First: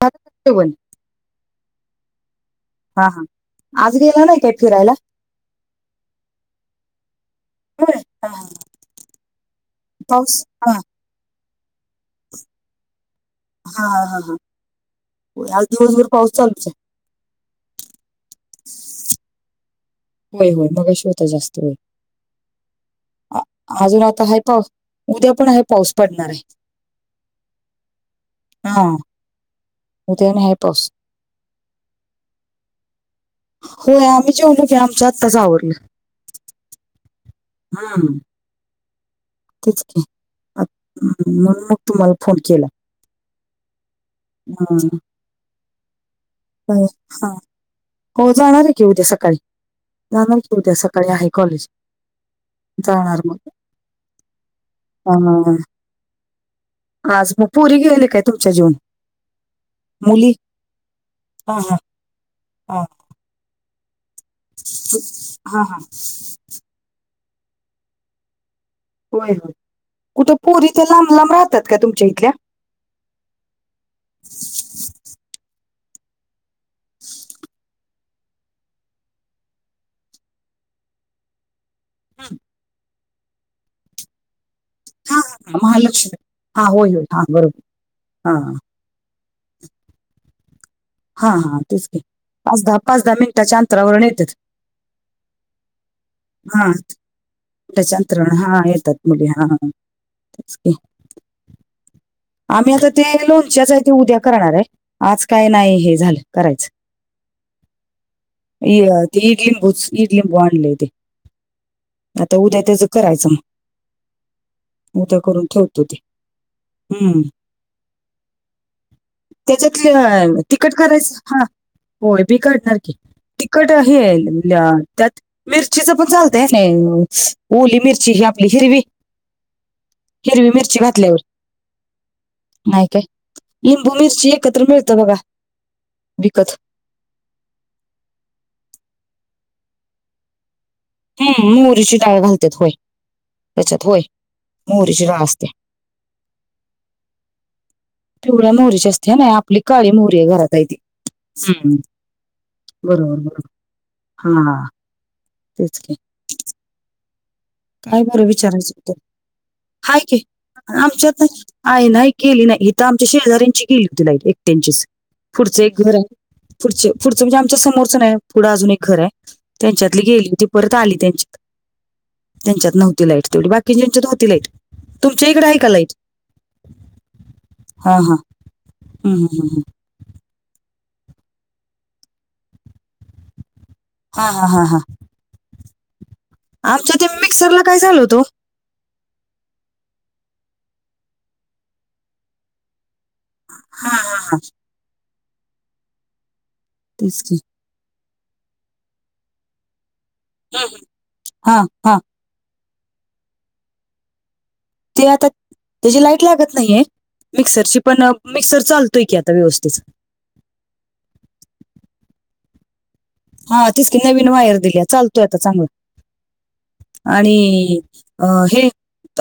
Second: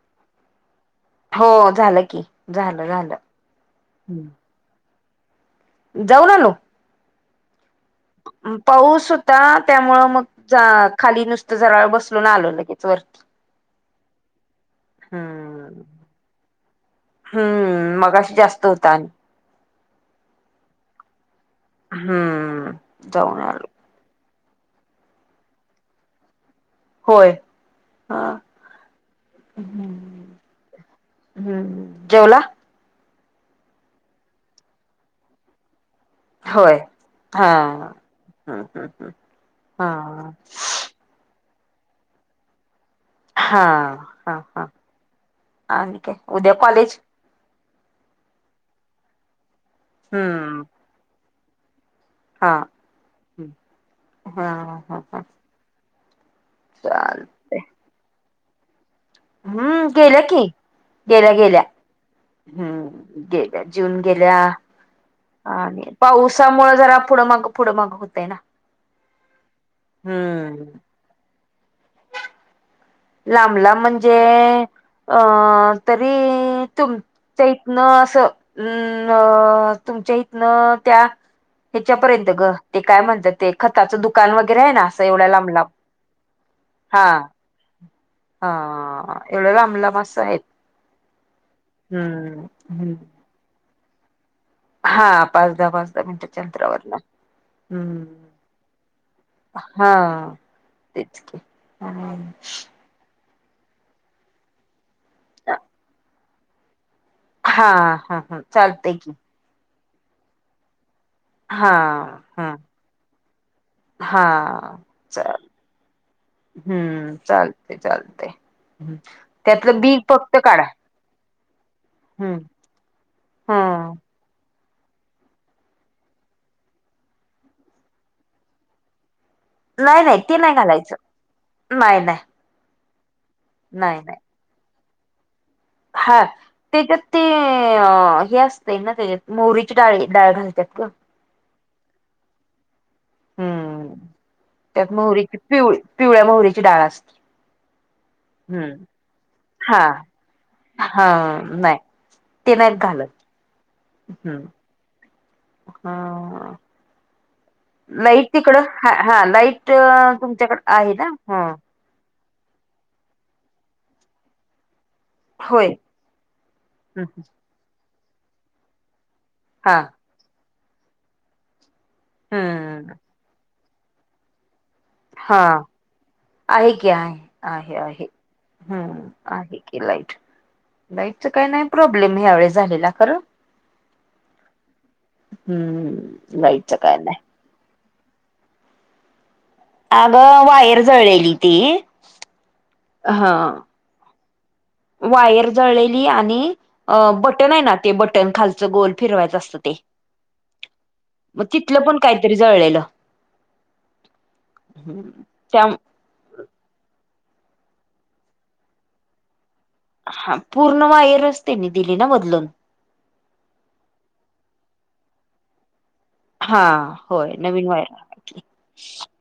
व [unintelligible] [inaudible] हो झालं की. झालं हा झालं. हा आज गेला नाही काय फिरायला. जाऊ [inaudible] [inaudible] ना नो होय हा, हा. पाऊस होता त्यामुळं मग पाऊस हा जात खाली नुसतं जरा बसलून आलो लगेच [inaudible] वर हा, हा, ह. हम. हो आज दिवसभर पाऊस चालूच आहे. हम्म. मगशी जास्त होत [inaudible] आणि होय होय मग [inaudible] श होत जास्त होय, हम्म जाऊन आलो अजून आता [inaudible] हा [inaudible] प उद्या पण आहे. पाऊस पडणार आहे. होय. हा. उद्या आणि आहे [inaudible] पाऊस ् हम् जेवला? होय आम्ही [inaudible] जे [inaudible] ओळखी आमच्या [inaudible] आत्ताचवरल होय, हा. हम्म हम्.. हम्म.. हम्.. तेच [inaudible] म्हणून मग तुम्हाला फोन केला. हा, हा, हा हम्म, आणि काय? उद्या काय? कॉलेज. हा. हो जाणार आहे की उद्या सकाळी. जाणार की हम्म उद्या सकाळी आहे कॉलेज. हा जाणार मग [inaudible] हा आज मग चालतंय पुरी गेले काय. तुमच्या [inaudible] जीवन हम्म. गेलं की. गेल्या, हा गेल्या हा हा हम्म गे. जून गेल्या हा हा आणि पाऊस त्यामुळे जरा पुढं मग, पुुढ मग होतें ना. होय हो कुठं पोरी हम्म तर लांब लांब राहतात का तुमच्या इथल्या. [inaudible] लांबला म्हणजे अ तरी तुमच्या इथनं असं, अं तुमच्या इथनं त्या. ह्याच्यापर्यंत हं, ग ते काय म्हणतात. ते खताचं दुःख दुकान वगैरे आहे ना, असं हा हा एवढ्या हा, लांबला महालक्ष्मी होय होय हा. बरोबर हा एवढं [inaudible] लांबला [inaudible] मा अस आहेत. हा हा [inaudible] तेचक हम्म पाच दहा, हम्म पाच दहा मिनिटाच्या अंतरावरण येतात. हा पाच दहा, पाच दहा मिनिटाच्या हा अंतरावरला. मिनिटाच्या हम्म.. अंतरावर हा येतात मुली हा तेच की [inaudible] तेच हम्म. आम्ही आता ते लोणच्याच आहे ते उद्या करणार आहे, आज काय नाही हे झालं करायचं हा हा हा चालतय की. लिंबूच ईड लिंबू आणलय ते, हा आता हा उद्या त्याच करायचं मग. हा उदा चाल करून ठेवतो ते. हम्म चालतय चालतय, त्यातलं बी फक्त काढा तिकट करायचं? हां होय बी हम्म काढणार की, तिकट हम हे त्यात मिरचीच पण चालतय आ नी ओली मिरची ही आपली हिरवी. नाही नाही ते हिरवी नाही मिरची घालायचं, घातल्यावर नाही नाही. नाही काय? लिंबू नाही नाही मिरची एकत्र मिळत बघा हा. विकत त्याच्यात ते अ हे असतय ना तेच्यात मोहरीची डाळी डाळ घालत्यात ग हम्म मोहरीची डाळ घालत्यात व्हय, त्याच्यात हम्म व्हय, त्यात मोहरीची डाळ असत्या. पिवळी पिवळ्या मोहरीची डाळ असती. पिवळ्या मोहरीची असत्या हा नाय आपली हा काळी मोहरी आहे घरात आहे ती हा हं. नाही ते नाहीत घालत बरोबर बरोबर हा. तेच की हां. काय बरं विचारायचं हा होत, हा लाईट हाय की तुमच्याकडे आहे ना आमच्यात हाय की. हा. हाय नाही केली नाही इथ आमच्या शेजाऱ्यांची गेली होती लाईट एकट्यांचीच. पुढचं होय. एक घर आहे पुढचे पुढचं म्हणजे आमच्या समोरचं नाही, पुढं अजून एक घर आहे. हा त्यांच्यातली गेली होती, परत आली त्यांच्यात, त्यांच्यात हम्म नव्हती लाईट तेवढी, बाकी की ज्यांच्यात होती लाईट, तुमच्या हा इकड आहे का लाईट? आहे की आहे आहे हा आहे हा हम्म आहे की लाईट. लाईटचा काही नाही प्रॉब्लेम ह्यावेेळस झालेला खरं. हा हा हा. हम्म. लाईटच आमच्या काय त्या नाही मिक्सरला काय झालं होत ओ? अगं वायर जळलेली ती हा. हां हां हां. वायर जळलेली आणि, अ तेच की बटन आहे ना ते बटन खालचं गोल फिरवायचं असत ते हम्म. म हा तिथलं हा पण काय तरी जळलेलं. ते आता त्या त्याची लाईट लागत नाहीेये, मिक्सर ची पण मिक्सर चालतोय की आता व्यवस्थित. हा पूर्ण वायरच त्यांनी दिली ना बदलून. हा तेच की नवीन वायर दिल्या चालतोय आता चांगला. हा होय आणि नवीन अ व्हायरल हे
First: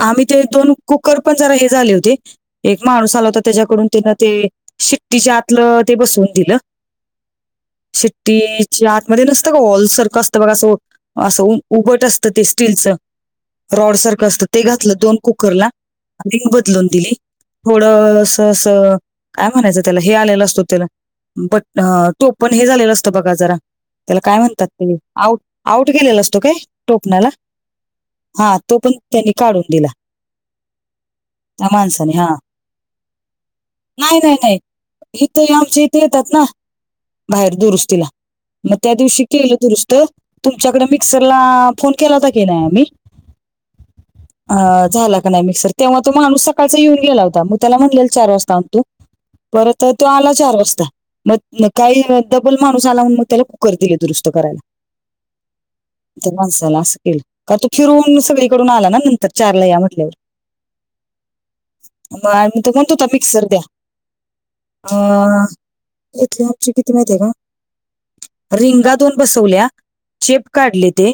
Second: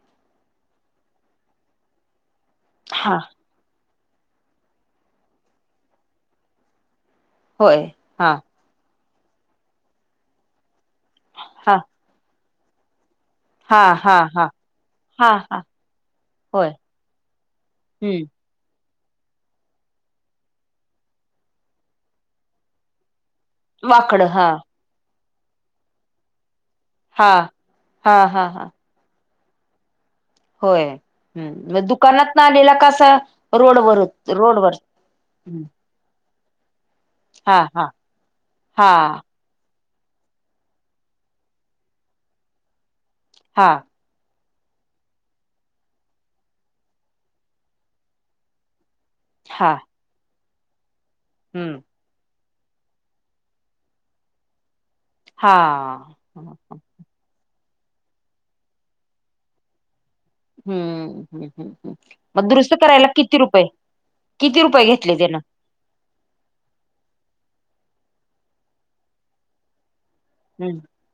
आम्ही ते दोन कुकर पण जरा हे झाले होते, एक माणूस हा आला होता त्याच्याकडून त्यानं ते शिट्टीच्या आतलं ते बसवून दिलं होय हा शिट्टीच्या आतमध्ये नसतं का वॉल सारखं असतं बघा असं असं उम हा उभट असतं ते स्टीलचं हा रॉड हा सारखं असतं हा ते घातलं दोन हा हा कुकरला रिंग होय बदलून दिली, थोड अ हम्म स तसं काय म्हणायचं त्याला हे आलेलं असतो त्याला? बट अ टोपण हे झालेल असतं बघा जरा. त्याला वाकडं काय हा म्हणतात ते? आऊट आऊट गेलेला असतो काय? टोपणांला हा हा हा हां तो पणं त्यांनी काढूंन दिलां होयं हं मं हा दुकानांतून आलेला कां असां रोडवरं होतं रोडवरं हम्मं येतांत नां बाहेर हा दुरुंस्तीला मंग त्यां हा दिवशी केलं दुरुंस्त तुमच्यांकडे मिक्सरला आं फोन केलां होतां की नाहीं आम्हीं हां [unintelligible] अं झालां कां नाहीं मिक्संर तेव्हां तो माणूंस सकाळंचा येऊंन गेलां होतां मगं त्यांला म्हणलेल चार वाजतां आंण तूं हा परंत तो आंला चार वाजतां मंग हम्म कांहीं डबल माणूंस आंला म्हणुंन मंग त्यांला कुकर दिले दुरुस्तं करांयला हा त्यां माणसांला असं ये कां तूं फिरवूंन सगळीकडूंन आंला नां नंतर चारलां यां म्हंटल्यावर हम्मं हम्मं हं मग मंग आम्ही तो दुरुस्तं म्हणत होता करांयला किती मिक्सर द्या रुपये किती रुपये घेतले त्यांनं एक लांख चे किती माहिती आहे कां रिंगा दोन बसवल्यां चेप हम्म काढले ते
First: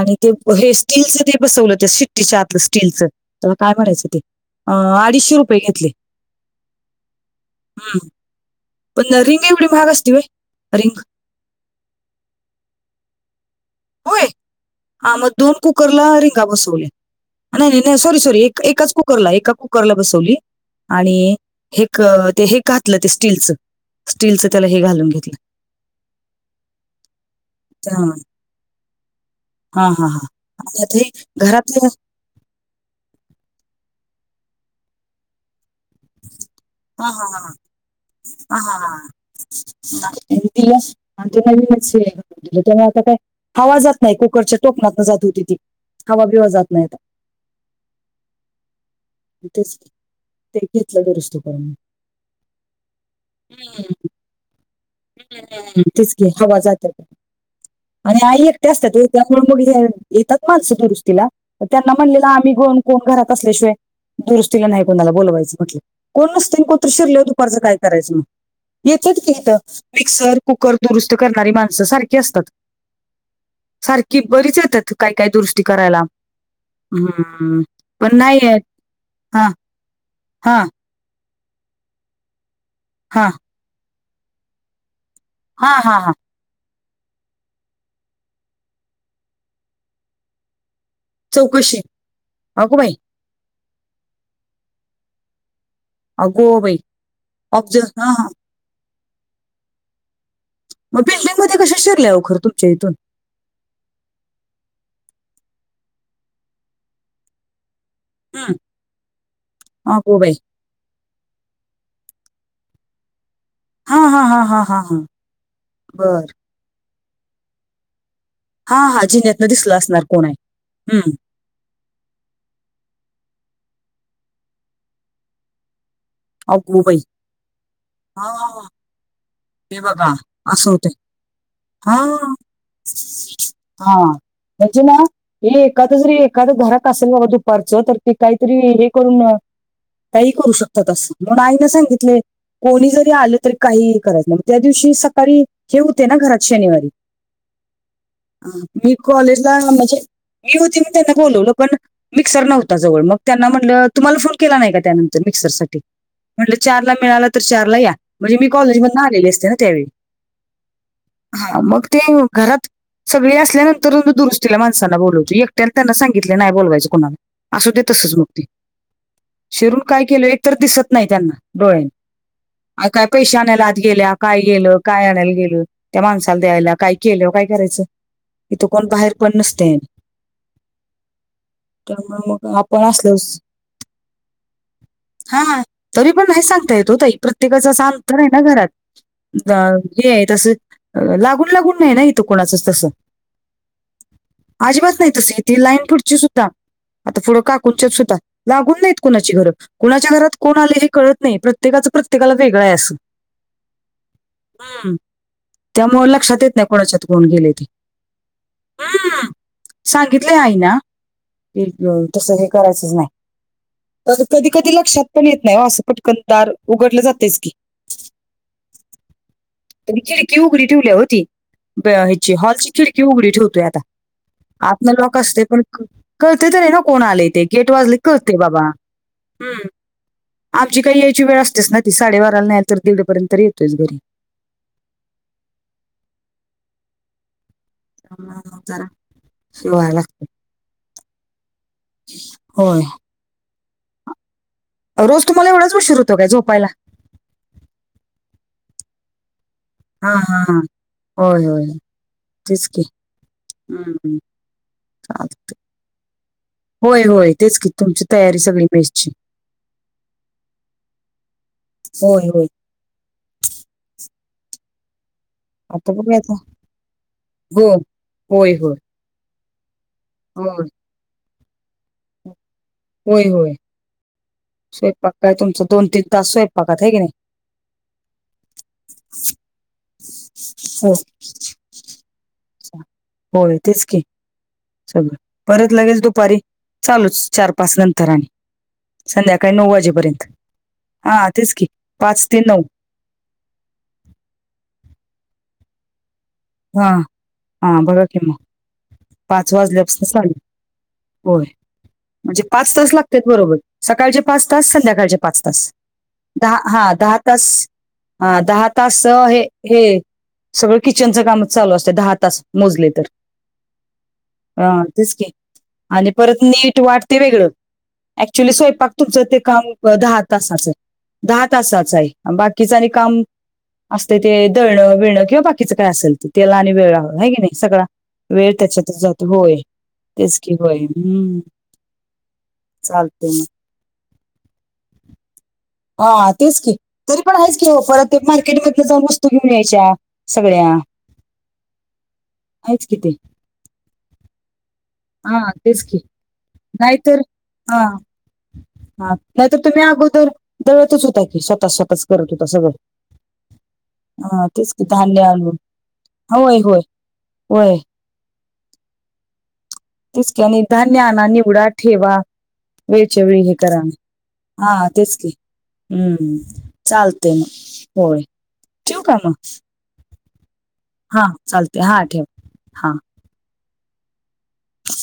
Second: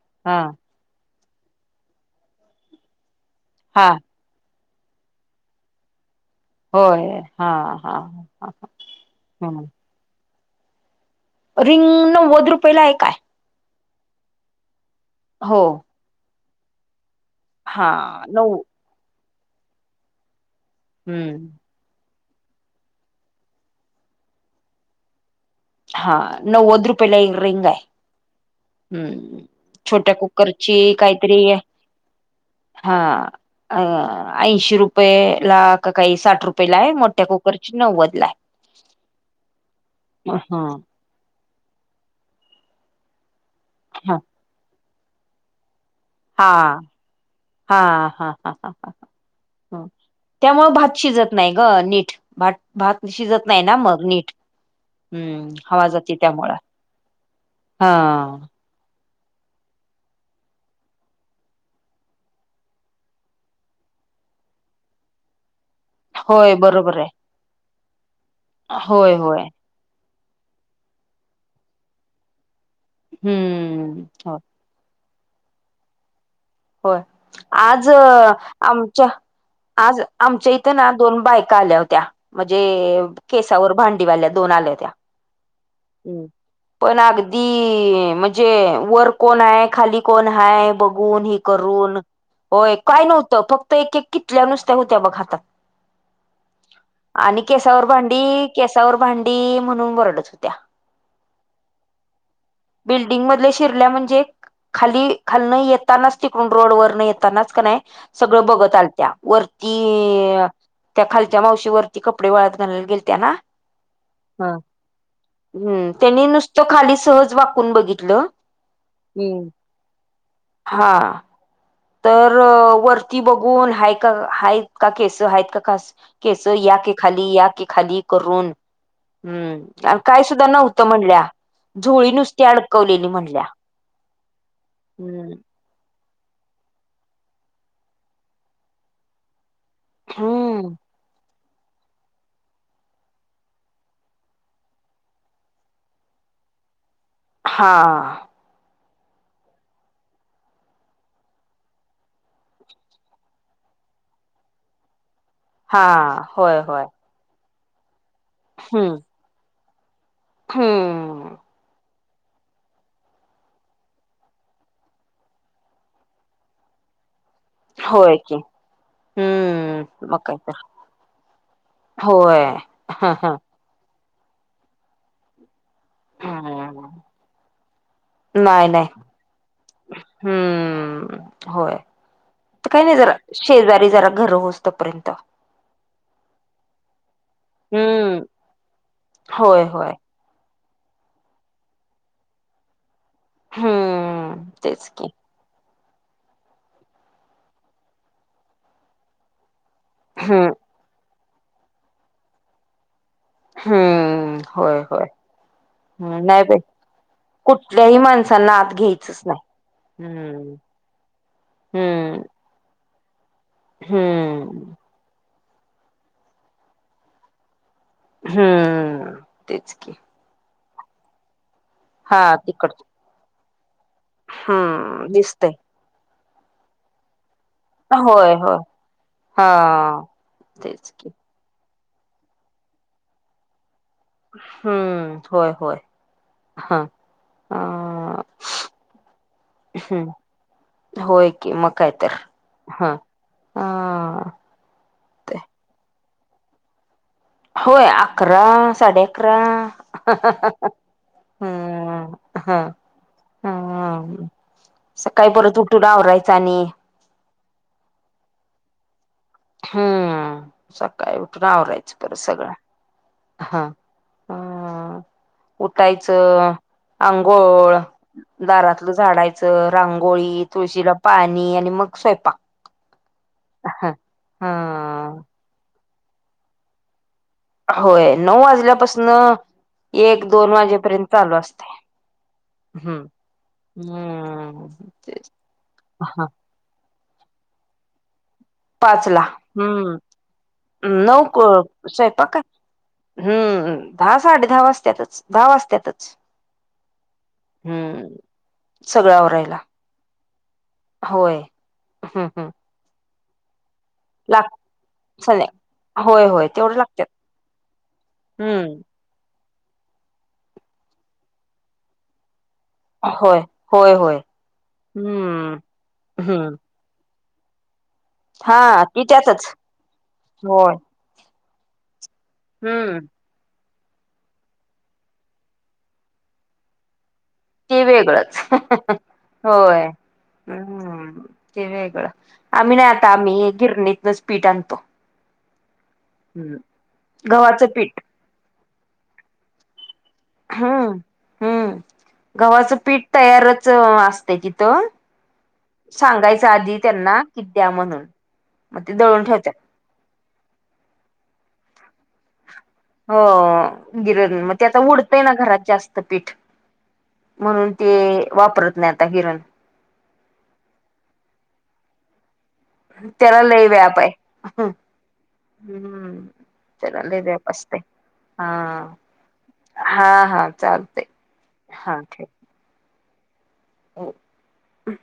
आणि ते हा अं हे स्टीलचं ते बसवलं त्यां शिकट्टीच्यां आतलं स्टीलचं त्यांला कायं हा म्हणायचं ते अं अडीचशे रुपये घेतले होय हा हम्मं हा पणं रिंग एवढी महांग असती बांय रिंग रिंग नव्वद रुपयेला एक आहे कायं होयं हां मंग दोन हो कुकरलां रिंगा बसवले नाहीं नाहीं हा नाहीं सॉरी सॉरी नऊ एकाचं कुकरलां एकां कुकरलां बसवली आणि हम्म हे ते हे घातलं ते स्टीलचं स्टीलचं त्यांला हे घालूंन घेतलं हां नवंद रुपयांला एक रींग आहे दां हम्मं छोट्या कुकरची आणि आता हे कांहींतरी घरातलं हां अं ऐंशी रुपये लां कांहीं साठ रुपये लां आहे मोठ्या कुकरची नव्वद लां आहे हं हां हां साठ रूपयांला हा दिलं आणि ते नवीनचलं त्यांमुळे आंता कायं हवां जांत नाहीं हा कुकरच्या टोकणंत जातं होती ती हवा बिवा जात हां नाही आता हां हां हां हं हं तेच हं ते त्यांमुळे भांत घेतलं शिजतं दुरुस्त नाहीं करून गं नीट भांत भांत शिजतं नाहीं नां मगं नीटं तेचकी हवां जाते हा आणि आई एक ते असतांत त्यांमुळे मंग हे येतांत माणसं दुरुस्तीला त्यांना म्हणलेलं आम्हीं गंन कोणं घरांत असल्यांशिवायं दुरुस्तीला नाहीं कोणांला बोलवायचं होय कोणंसते कोत्र बरोबर आहे शिरं ल दुपारचं कायं करायचं मंग येते होय होय कीथ मिक्सर कुकर दुरुस्तं करणारी माणसं सारखी असतांत हम्म सारखी हो बरीच येतांत कायं कायं दुष्टती करांयला होयं आंज नाही आहेत. आमच्यां हां, आंज आमच्यां हां, इथं नां दोन बायकां आंल्या होत्यां म्हणजे हां, के त्यां वरं भांडी वाल्यां दोन आल्यां होत्यां हां, हां, हां. पणं अगदी म्हणजे वरं कोणं आहे खांली कोणं आहे बघं बोनं हे चौकशी. करूंन होयं अगो बाई! कायं नव्हतं फक्तं तरं एक एक कितल्यां नुसत्यां होत्यां बघं हातांत अगो बाई! आणि ऑब्ज केसांवरं हां, हां. भांडी केसांवरं भांडी म्हणूंन वोरडतं होत्यां मग बिल्डिंगमध्येध्ये कसे शिरल्याव खर तुमच्या इथून [unintelligible] डिंग मध शिरल्या म्हणजे, खाली खाली न येतानाच तिकडून रोड वर न येतानाच का नाही सगळं हं. बघत आलत्या वरती अगो बाई! त्या खालच्या मावशीवरती कपडे वाळत घालयला गेल त्या ना हां, हां, हां, हा, हां, हां, हां. हम्म त्यांनी बरं. नुस तो खाली सहज वाकून बघितलं. हा हा जिन्यातन हम्म दिसलं असणार कोण आहे हा हम्म तर वरती बघून हाय का ह का केस आहेत का कास केस अगो बाई! याकीखाली या कीखाली करून हां, हम्म आणि काय सुद्धा नव्हतं म्हणल्या हा झोळी नुसती अडकवलेली म्हणल्या -हा म्हचला हम्म हे का एखादं जरी एखादं घरात असेल बाबा दुपारचं, तर ते काहीतरी हे करून, काही करू हम्म शकतात अस म्हणून आई ना सांगितले कोणी जरी आलं तरी काही करायचं मग त्या दिवशी सकाळी हे होते ना घरात शनिवारी हा ह मी कॉलेज ला म्हणजे मी होती मी त्यांना बोलवलं पण मिक्सर नव्हता जवळ मग त्यांना म्हटलं तुम्हाला फोन केला नाही का त्यानंतर मिक्सर साठी हा म्हनल होय होय चारला मिळाल तर चारला या म्हणजे मी हम्म कॉलेजमधुन आलेले असते ना त्यावेळी हम्म हा मगत तेन घरात सगळे असल्यानंतर दुरुस्तीला माणसांना बोलयचं एकट्यानं त्यांना सांगितलंनाई बोलवायचं कुणाला असू दे, तसंच, होय की रुटी चिरून काय केलं एक तर दिसत नाई त्यांना डोळ्याने होय आन काय ह ह पैशे आणायला आत गेल्याकाय गेलं, काय आणायला गेलं त्या माणसाला द्यायला हम्म काय केल्यावर, काय करायचं इथं कोण बाहेर पण नसतेय हम होय, त्यामुळे मग काई आपण नाही असलो जरा, शेजारी जरा घर होऊस्तपर्यंत हा हा तरी पण नाई सांगता येत वो ताई प्रत्येकाचं [unintelligible] हम्म. ना घरात अ होय होय हेआहे तसं लागून लागून नाही ना, इथं कोणाचाच तसं हम्म तेच अजिबात की नाही तसं ती लाईन पुढची सुद्धाआता फुढं काकूनच्यात सुद्धा लागून नाईत कुणाची घरं कुणाच्या घरात हम्म कोण आलं हे कळत नाई प्रत्येकाचं प्रत्येकाला वेगळं ए असं हम्म. होय, हं. होय त्यामुळे हम्म, नाई लक्षात येत बाई, नाही कोणाच्यात कोण गेले ते कुठल्याही माणसांना आत घ्यायचंच नाई सांगितलय आईंना एक हम्म तसं. हे करायचंच नाई कधी कधी हम्म लक्षात पण, येत नाही वो असं पटकन दार उघडलं, जातच की हम्म, तेच की की उघडी ठेवल्या हो ती हा ह्याची. हॉलची तिकड खिडकी उघडी ठेवतोय आता आतनं हम्म लॉक असते दिसतय पण कळतं तरी ना कोण आलंय ते गेट वाजलं कि होय कळतंय होय बाबा हा हूं. आमची तेच काय की यायची वेळ असतेच ना साडेबाराला नाही तर. दीड पर्यंत तर येतोयच घरी हम्म, होय होय हं हा [unintelligible] जरा... शिवाय हम्म लागतंय होय की मग काय तर होय हं हा रोज ते तुम्हाला एवढाच उशीर होतो काय झोपायला? होय.. अकरा साडे अकरा हा हा हा. हंहंहं... होय होय हम्म... तेच हं. की हम्म... सकाळी चालतंय. परत उठून आवरायचं आणि होय होय... तेच की... तुमची तयारी सगळी मेसची हम्म... सकाळी उठून आवरायचं... परत होय होय सगळं हा... हं आता बघूया आता उटायचं... हो आंघोळ... होय होय दारातलं झाडायचं... रांगोळी, होय तुळशीला पाणी आणि मग स्वयंपाक होय होय... हा स्वयंपाक काय... तुमचा दोन तीन तास स्वयंपाकात... हाय की नाई होय... नऊ वाजल्यापासनं... एक दोन हो वाजेपर्यंत चालू असतंय होय ते हम्म तेच परत लगेच हा दुपारी... चालूच... चार पाच नंतर आणि पाचला संध्याकाळी नऊ हम्म वाजेपर्यंत... नऊ हा तेच की... क- पाच स्वयंपाक ते काय नऊ हम्म... दहा, साडे दहा वाजत्यातच... दहा वाजत्यातच हा... हा... बघा हम्म कि मग, सगळं पाच आवरायला वाजल्यापासनं साडे होय... हम्म म्हणजे हम्म पाच तास लागतेत बरोबर सकाळचे लाग पाच तास... संध्याकाळचे पाच तास संध्या होय होय दहा... तेवढं हा... लागत्यात दहा तास... हा दहा हम्म तास तंव्हा... हे... हे... सगळं किचनचं कामच चालू असत्यातं दहा तास मोजले तर... होय होय होय हा... तेच की... हम्म आणि परत हम्म नीट वाट ते वेगळं... ऍक्च्युली हा स्वयंपाक... ती तुमचं ते त्यातच काम... दहा तासाचं होय दहा तासाचंय... आणि बाकीचं आणि हम्म काम... असते ते दळणं बिळणं किंवा बाकीचं काय असल ते... त्याला आणि वेळ लागल हाई की नाई? ते सगळा वेगळंच वेळ त्याच्यात जातो, होय तेच की बाई हम्म ते वेगळं, आम्ही नाही आता चालते आम्ही गिरणीतनच पीठ आणतो हा हम्म तेच की, तरी पण आहेच गव्हाचं की ऑफर पीठ परत ते मार्केटमधलं जाऊन वस्तू घेऊन यायच्या सगळ्या हम्म हम्म [inaudible] गव्हाचं आहेच की पीठ ते तयारचं अ असते तिथं हा तेच की सांगायचा आधी नाहीतर त्यांना की द्या हा म्हणून मग ते हा दळून ठेवतात नाहीतर तुम्ही अगोदर दळतच होता की स्वतः स्वतःच करत होता सगळं हो गिरण हा मग तेच त्याचा की धान्य उडतय ना आणून घरात जास्त पीठ होय होय म्हणून होय ते वापरत नही आता गिरण तेच की आणि धान्य आणा निवडा ठेवा वेळच्या वेळी त्याला हे लय करा, व्याप आहे हा तेच की हम्म त्याला लय चालतय म, व्याप असतय होय हा ठेवु का मग हा हा चाल हा चालतय हा ठेव हा हो अ